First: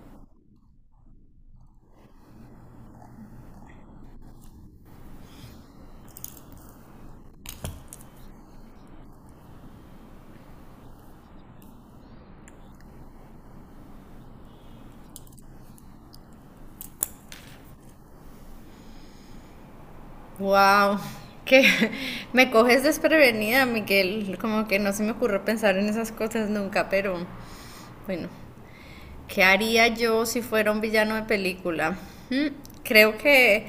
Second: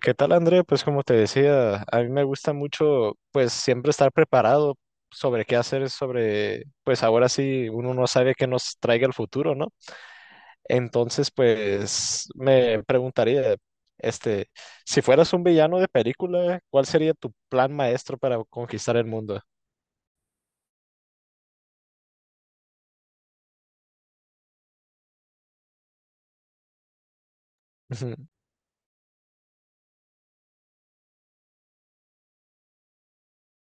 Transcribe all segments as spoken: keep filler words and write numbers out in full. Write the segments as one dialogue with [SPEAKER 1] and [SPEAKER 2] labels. [SPEAKER 1] ¿Qué tal, Andrea? Pues como te decía, a mí me gusta mucho, pues siempre estar preparado sobre qué hacer, sobre, pues ahora sí uno no sabe qué nos traiga el futuro, ¿no? Entonces, pues me preguntaría, este, si fueras un villano de película, ¿cuál sería tu plan maestro para conquistar el mundo?
[SPEAKER 2] Wow, que me coges desprevenida, Miguel. Como que no se me ocurrió pensar en esas cosas nunca, pero bueno.
[SPEAKER 1] Ujú.
[SPEAKER 2] ¿Qué haría yo si fuera un villano de película? Hmm, Creo que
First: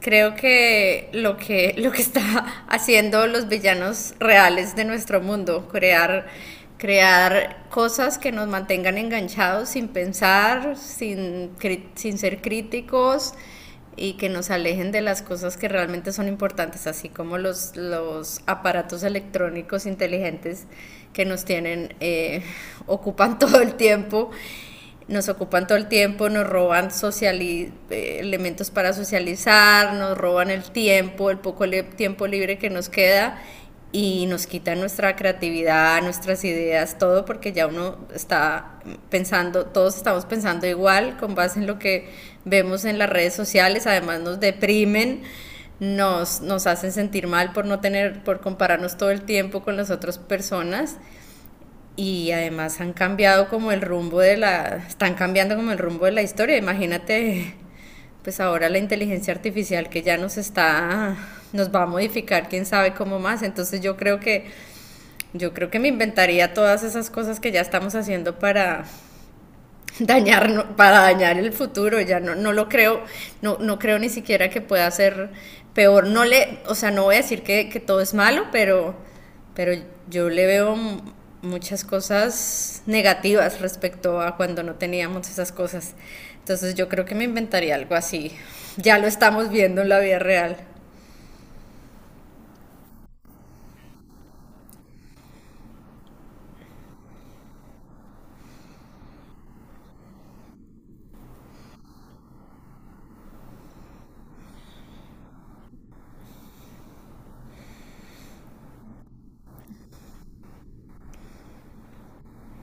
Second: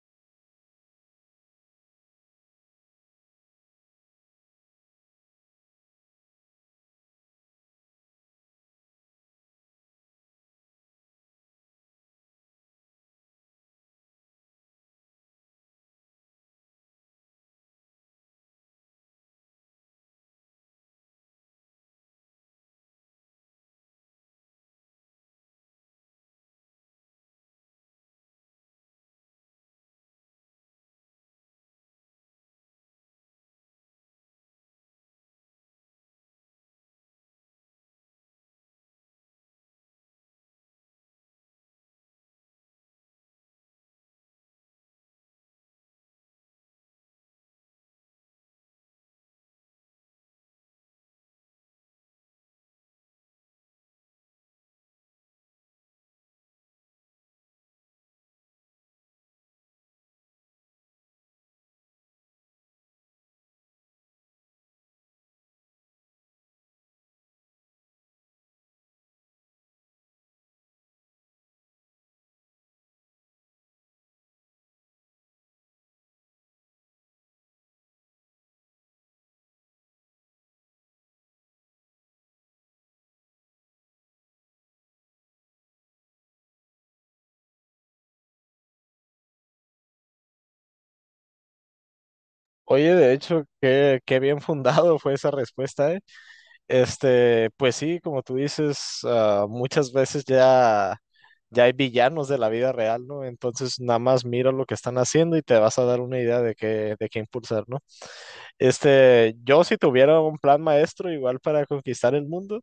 [SPEAKER 2] creo que lo que lo que está haciendo los villanos reales de nuestro mundo, crear crear cosas que nos mantengan enganchados sin pensar, sin cri- sin ser críticos y que nos alejen de las cosas que realmente son importantes, así como los, los aparatos electrónicos inteligentes que nos tienen, eh, ocupan todo el tiempo, nos ocupan todo el tiempo, nos roban elementos para socializar, nos roban el tiempo, el poco li tiempo libre que nos queda y nos quitan nuestra creatividad, nuestras ideas, todo porque ya uno está pensando, todos estamos pensando igual con base en lo que vemos en las redes sociales, además nos deprimen. Nos, nos hacen sentir mal por no tener, por compararnos todo el tiempo con las otras personas y además han cambiado como el rumbo de la, están cambiando como el rumbo de la historia. Imagínate, pues ahora la inteligencia artificial que ya nos está, nos va a modificar, quién sabe cómo más. Entonces yo creo que, yo creo que me inventaría todas esas cosas que ya estamos haciendo para dañar, no, para dañar el futuro, ya no, no lo creo, no, no creo ni siquiera que pueda ser peor. No le, o sea, no voy a decir que, que todo es malo, pero, pero yo le veo muchas cosas negativas respecto a cuando no teníamos esas cosas. Entonces yo creo que me inventaría algo así. Ya lo estamos viendo en la vida real,
[SPEAKER 1] Oye, de hecho, qué, qué bien fundado fue esa respuesta, ¿eh? Este, pues sí, como tú dices, ah, muchas veces ya, ya hay villanos de la vida real, ¿no? Entonces nada más mira lo que están haciendo y te vas a dar una idea de qué, de qué impulsar, ¿no? Este, yo si tuviera un plan maestro igual para conquistar el mundo,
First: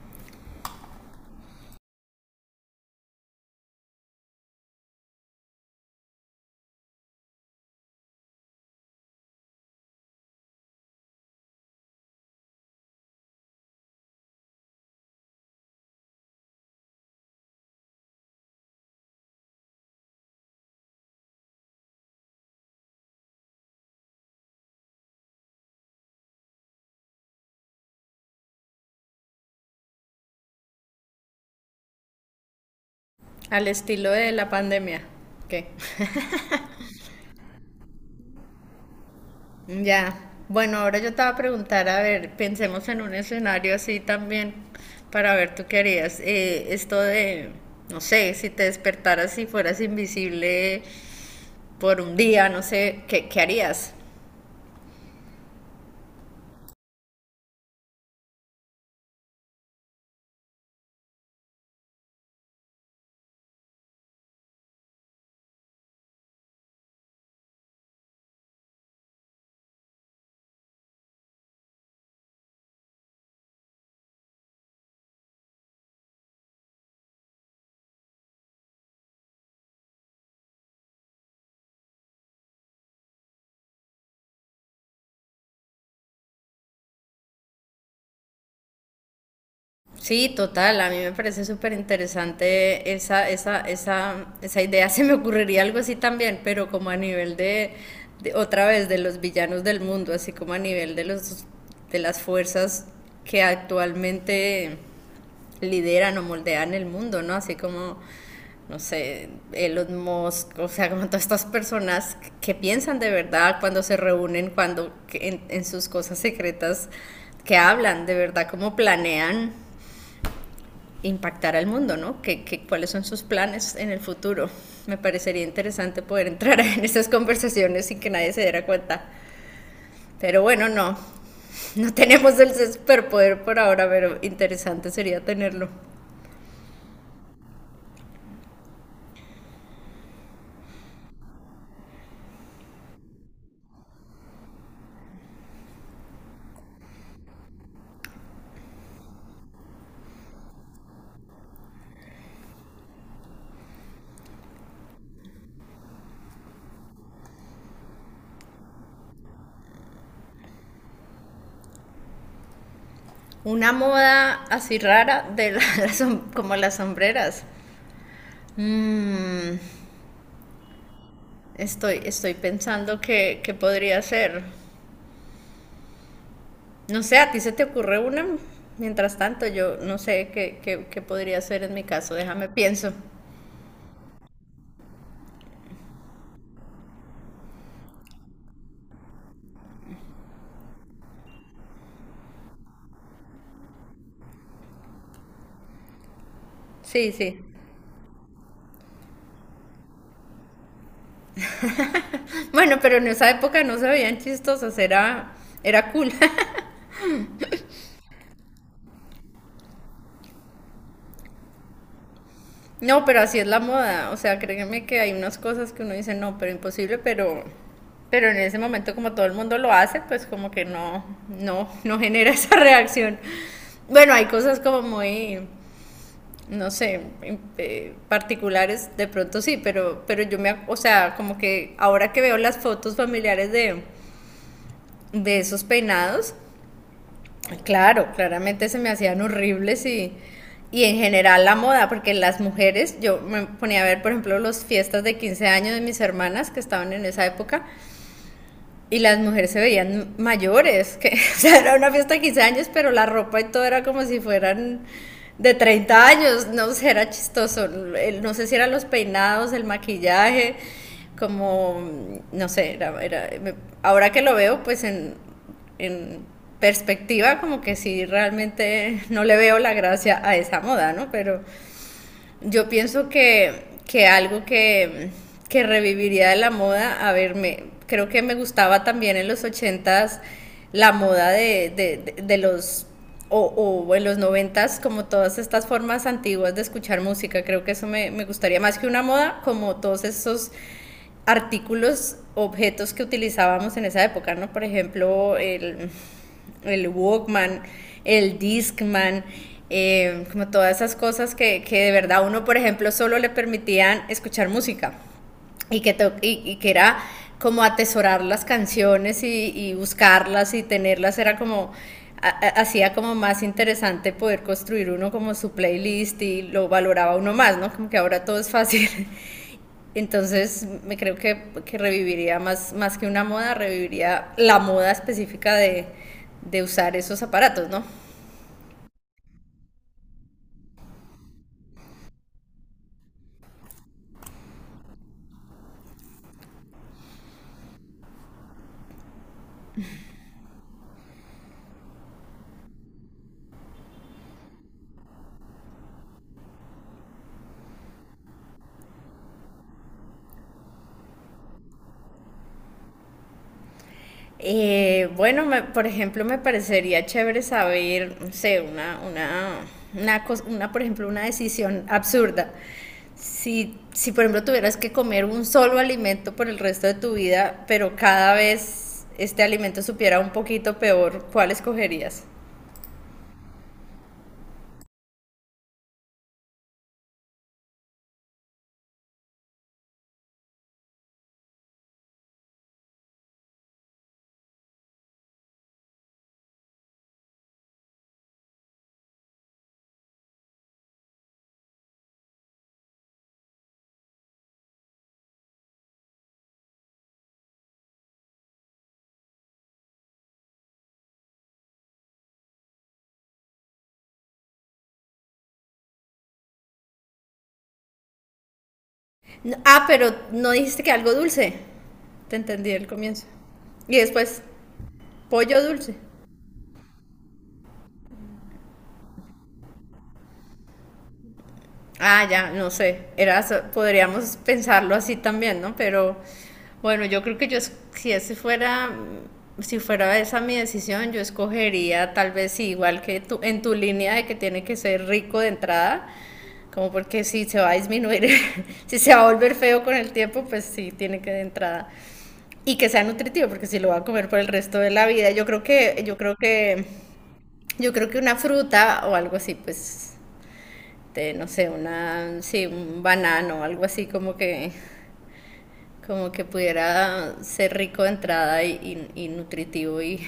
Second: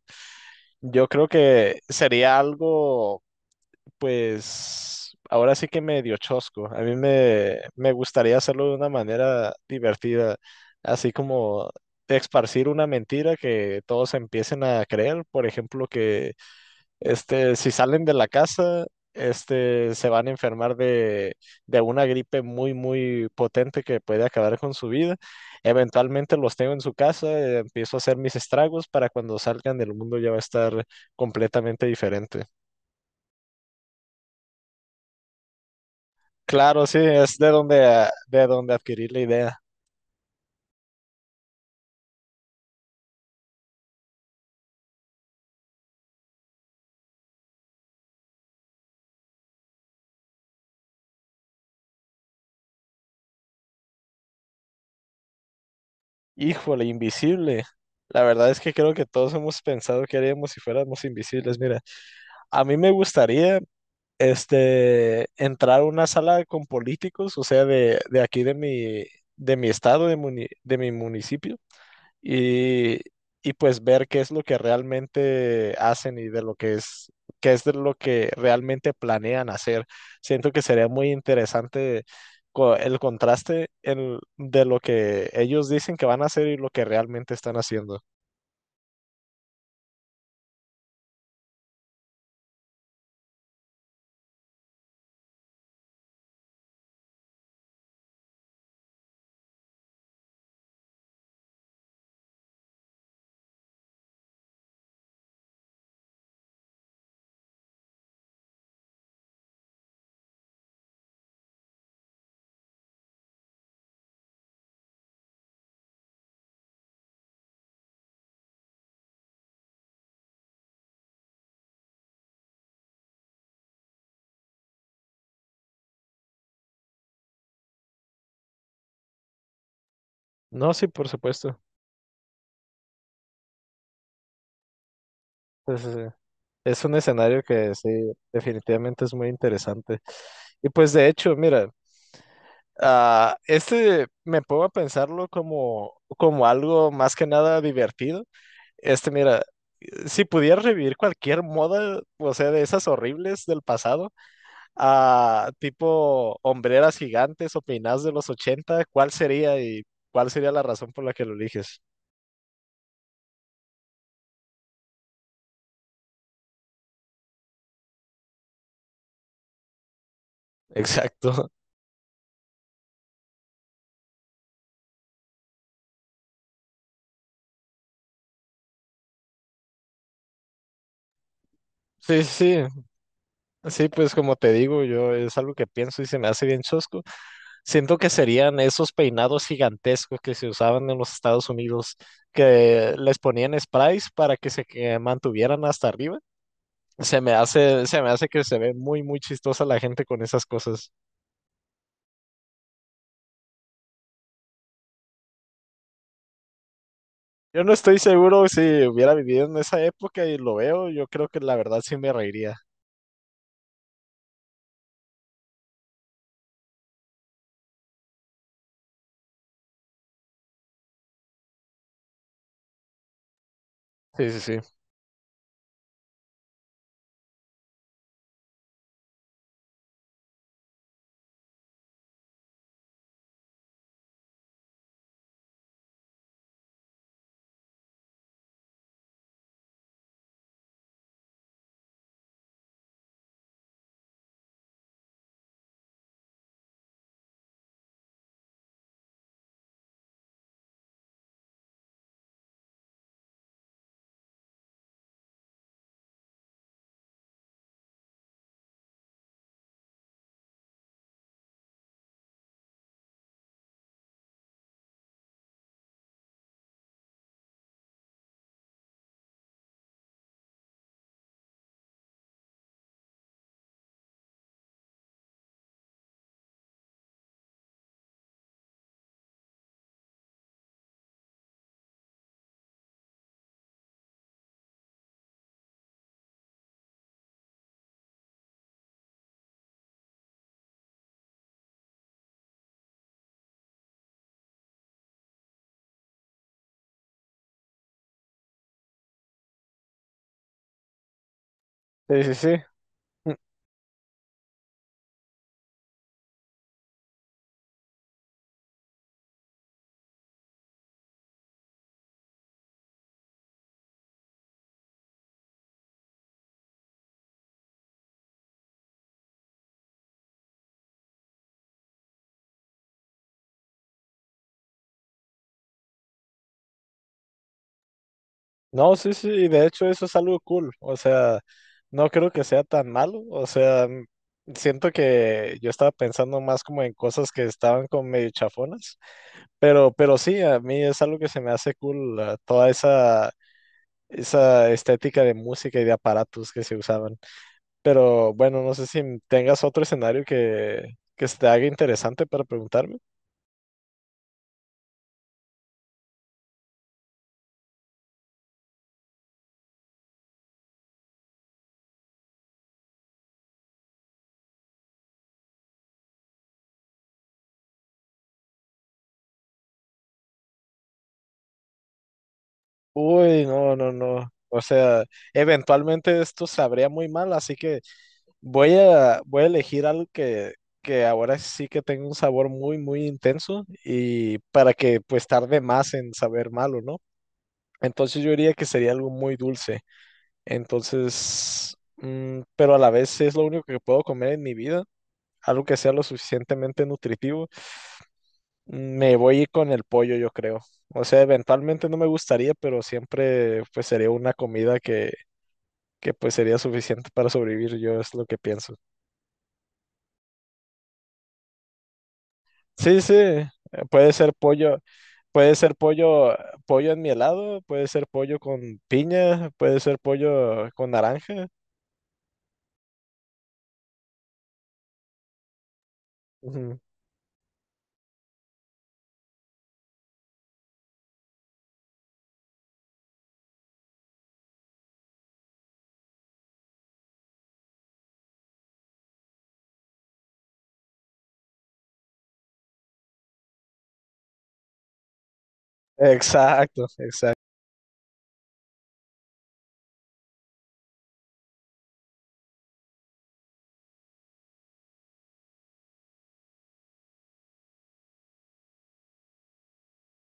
[SPEAKER 1] yo creo que sería algo pues ahora sí que me dio chosco. A mí me, me gustaría hacerlo de una manera divertida, así como de esparcir una mentira que todos empiecen a creer. Por ejemplo, que este, si salen de la casa, este, se van a enfermar de, de una gripe muy, muy potente que puede acabar con su vida. Eventualmente los tengo en su casa, eh, empiezo a hacer mis estragos para cuando salgan del mundo ya va a estar completamente diferente.
[SPEAKER 2] al estilo de la pandemia. ¿Qué?
[SPEAKER 1] Claro, sí, es de donde, a- de donde adquirir la idea.
[SPEAKER 2] Ya. Bueno, ahora yo te voy a preguntar, a ver, pensemos en un escenario así también para ver tú qué harías. Eh, esto de, no sé, si te despertaras y fueras invisible por un día, no sé, ¿qué, qué harías?
[SPEAKER 1] Híjole, invisible. La verdad es que creo que todos hemos pensado que haríamos si fuéramos invisibles. Mira, a mí me gustaría este, entrar a una sala con políticos, o sea, de, de aquí de mi, de mi estado, de, muni- de mi municipio, y, y pues ver qué es lo que realmente hacen y de lo que es, qué es de lo que realmente planean hacer. Siento que sería muy interesante co- el contraste en- de lo que ellos dicen que van a hacer y lo que realmente están haciendo.
[SPEAKER 2] Sí, total, a mí me parece súper interesante esa, esa, esa, esa idea. Se me ocurriría algo así también, pero como a nivel de, de- otra vez, de los villanos del mundo, así como a nivel de los, de las fuerzas que actualmente lideran o moldean el mundo, ¿no? Así como, no sé, Elon Musk, o sea, como todas estas personas que piensan de verdad cuando se reúnen, cuando que en, en sus cosas secretas, que hablan de verdad, cómo planean impactar al mundo, ¿no? ¿Qué, qué, cuáles son sus planes en el futuro? Me parecería interesante poder entrar en estas conversaciones sin que nadie se diera cuenta. Pero bueno,
[SPEAKER 1] No, sí,
[SPEAKER 2] no.
[SPEAKER 1] por supuesto.
[SPEAKER 2] No tenemos el superpoder por ahora, pero interesante sería tenerlo.
[SPEAKER 1] Sí, sí, sí. Es un escenario que sí, definitivamente es muy interesante. Y pues de hecho, mira, ah, este me pongo a pensarlo como, como algo más que nada divertido. Este, mira, si pudieras revivir cualquier moda, o sea, de esas horribles del pasado, a tipo hombreras gigantes o peinadas de los ochenta, ¿cuál sería y cuál sería la razón por la que lo eliges?
[SPEAKER 2] Una moda así rara de la, las, como las sombreras. Mm,
[SPEAKER 1] Exacto.
[SPEAKER 2] estoy, estoy pensando que, que podría ser. No sé, ¿a ti se te ocurre una? Mientras tanto, yo no sé qué, qué, qué podría ser en mi caso.
[SPEAKER 1] Sí,
[SPEAKER 2] Déjame
[SPEAKER 1] sí,
[SPEAKER 2] pienso.
[SPEAKER 1] sí, pues como te digo, yo es algo que pienso y se me hace bien chosco. Siento que serían esos peinados gigantescos que se usaban en los Estados Unidos, que les ponían sprays para que se que mantuvieran hasta arriba.
[SPEAKER 2] Sí,
[SPEAKER 1] Se me
[SPEAKER 2] sí.
[SPEAKER 1] hace, se me hace que se ve muy, muy chistosa la gente con esas cosas.
[SPEAKER 2] Bueno, pero en esa época no se veían chistosas, era, era cool.
[SPEAKER 1] Yo no estoy seguro si hubiera vivido en esa época y lo veo, yo creo que la verdad sí me reiría.
[SPEAKER 2] No, pero así es la moda. O sea, créeme que hay unas cosas que uno dice, no, pero imposible, pero, pero en ese momento como todo el mundo lo hace, pues como que no, no, no genera esa reacción. Bueno, hay
[SPEAKER 1] Sí, sí,
[SPEAKER 2] cosas
[SPEAKER 1] sí.
[SPEAKER 2] como muy, no sé, em- eh, particulares, de pronto sí, pero, pero yo me, ac- o sea, como que ahora que veo las fotos familiares de, de esos peinados, claro, claramente se me hacían horribles y, y en general la moda, porque las mujeres, yo me ponía a ver, por ejemplo, las fiestas de quince años de mis hermanas que estaban en esa época, y las mujeres se veían mayores, que o sea, era una fiesta de quince años, pero la ropa y todo era como si fueran de treinta años, no sé, era chistoso, no sé si eran los peinados, el maquillaje, como, no sé, era, era- ahora que lo veo, pues en, en perspectiva, como que sí, realmente no le veo la gracia a esa moda, ¿no? Pero yo pienso que, que algo que, que reviviría de la moda, a ver, me, creo que me gustaba también en los ochentas la moda de, de, de, de los o, o, en los noventas, como todas estas formas antiguas de escuchar música. Creo que eso me, me, gustaría más que una moda, como todos esos artículos, objetos que utilizábamos en esa época, ¿no? Por ejemplo, el, el Walkman, el Discman, eh, como todas esas cosas que, que, de
[SPEAKER 1] Sí,
[SPEAKER 2] verdad
[SPEAKER 1] sí,
[SPEAKER 2] uno,
[SPEAKER 1] sí.
[SPEAKER 2] por ejemplo, solo le
[SPEAKER 1] Mm,
[SPEAKER 2] permitían escuchar música y que, to y, y que era como atesorar las canciones y, y buscarlas y tenerlas, era como hacía como más interesante poder construir uno como su playlist y lo valoraba uno más, ¿no? Como que ahora todo es fácil. Entonces, me creo que, que reviviría más, más que una moda, reviviría la moda específica de, de usar esos aparatos, ¿no?
[SPEAKER 1] No, sí, sí, y de hecho eso es algo cool. O sea, no creo que sea tan malo. O sea, mm, siento que yo estaba pensando más como en cosas que estaban como medio chafonas. Pero, pero sí, a mí es algo que se me hace cool, eh, toda esa, esa estética de música y de aparatos que se usaban. Pero bueno, no sé si tengas otro escenario que, que se te haga interesante para preguntarme.
[SPEAKER 2] Eh, bueno, me- por ejemplo, me parecería chévere saber, no sé, una, una, una, cos- una, por ejemplo, una decisión absurda. Si, si, por ejemplo, tuvieras que comer un solo alimento por el resto de tu vida, pero cada vez este alimento supiera un poquito peor, ¿cuál escogerías?
[SPEAKER 1] Uy, no, no, no. O sea, eventualmente esto sabría muy mal, así que voy a, voy a elegir algo que, que ahora sí que tenga un sabor muy, muy intenso y para que pues tarde más en saber malo, ¿no? Entonces yo diría que sería algo muy dulce. Entonces, mm, pero a la vez es lo único que puedo comer en mi vida, algo que sea lo suficientemente nutritivo. Me voy con el pollo, yo creo. O sea, eventualmente no me gustaría, pero siempre pues sería una comida que, que pues sería suficiente para sobrevivir, yo es lo que pienso.
[SPEAKER 2] No, ah, pero no dijiste que algo dulce. Te entendí el
[SPEAKER 1] Sí, sí,
[SPEAKER 2] comienzo.
[SPEAKER 1] eh,
[SPEAKER 2] Y
[SPEAKER 1] puede ser
[SPEAKER 2] después,
[SPEAKER 1] pollo, puede
[SPEAKER 2] pollo
[SPEAKER 1] ser
[SPEAKER 2] dulce.
[SPEAKER 1] pollo, pollo en mi helado, puede ser pollo con piña, puede ser pollo con naranja.
[SPEAKER 2] Ah, ya, no sé. Era, so- podríamos pensarlo así también, ¿no? Pero
[SPEAKER 1] Ujú.
[SPEAKER 2] bueno, yo creo que yo, es- si ese fuera, si fuera esa mi decisión, yo escogería tal vez sí, igual que tú, en tu línea de que tiene que ser rico de entrada, como porque si se va a disminuir, si se va a volver feo con el tiempo, pues sí, tiene que de entrada. Y que sea nutritivo, porque si lo va a comer por el resto de la vida, yo creo que, yo creo que,
[SPEAKER 1] Exacto, exacto.
[SPEAKER 2] yo creo que una fruta o algo así, pues, de, no sé, una, sí, un banano o algo así como que, como que pudiera ser rico de entrada y, y- y nutritivo y,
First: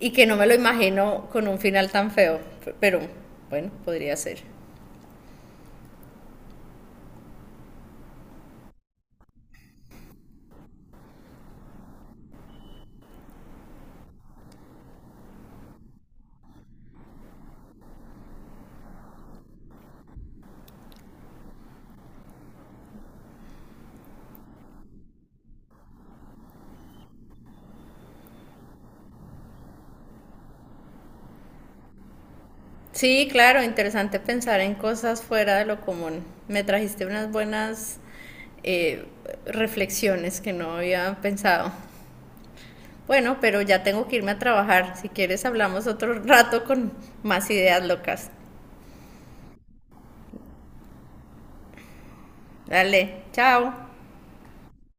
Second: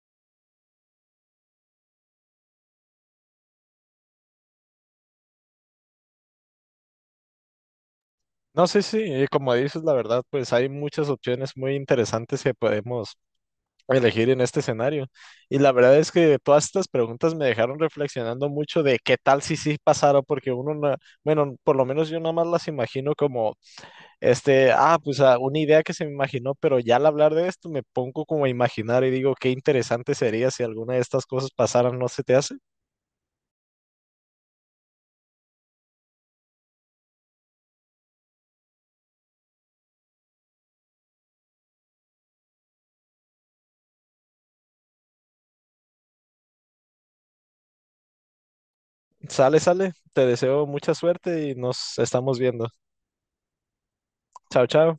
[SPEAKER 2] y que no me lo imagino con un final tan feo, pero bueno, podría ser.
[SPEAKER 1] No, sí, sí, y como dices, la verdad, pues hay muchas opciones muy interesantes que podemos elegir en este escenario. Y la verdad es que todas estas preguntas me dejaron reflexionando mucho de qué tal si sí pasara, porque uno, na- bueno, por lo menos yo nada más las imagino como, este, ah, pues ah, una idea que se me imaginó, pero ya al hablar de esto me pongo como a imaginar y digo, qué interesante sería si alguna de estas cosas pasaran, ¿no se te hace?
[SPEAKER 2] Sí, claro, interesante pensar en cosas fuera de lo común. Me trajiste unas buenas eh, reflexiones que no había pensado. Bueno, pero ya tengo que irme a trabajar. Si quieres, hablamos otro rato con más ideas locas.
[SPEAKER 1] Sale, sale, te deseo mucha suerte y nos estamos viendo.
[SPEAKER 2] Dale, chao.
[SPEAKER 1] Chao, chao.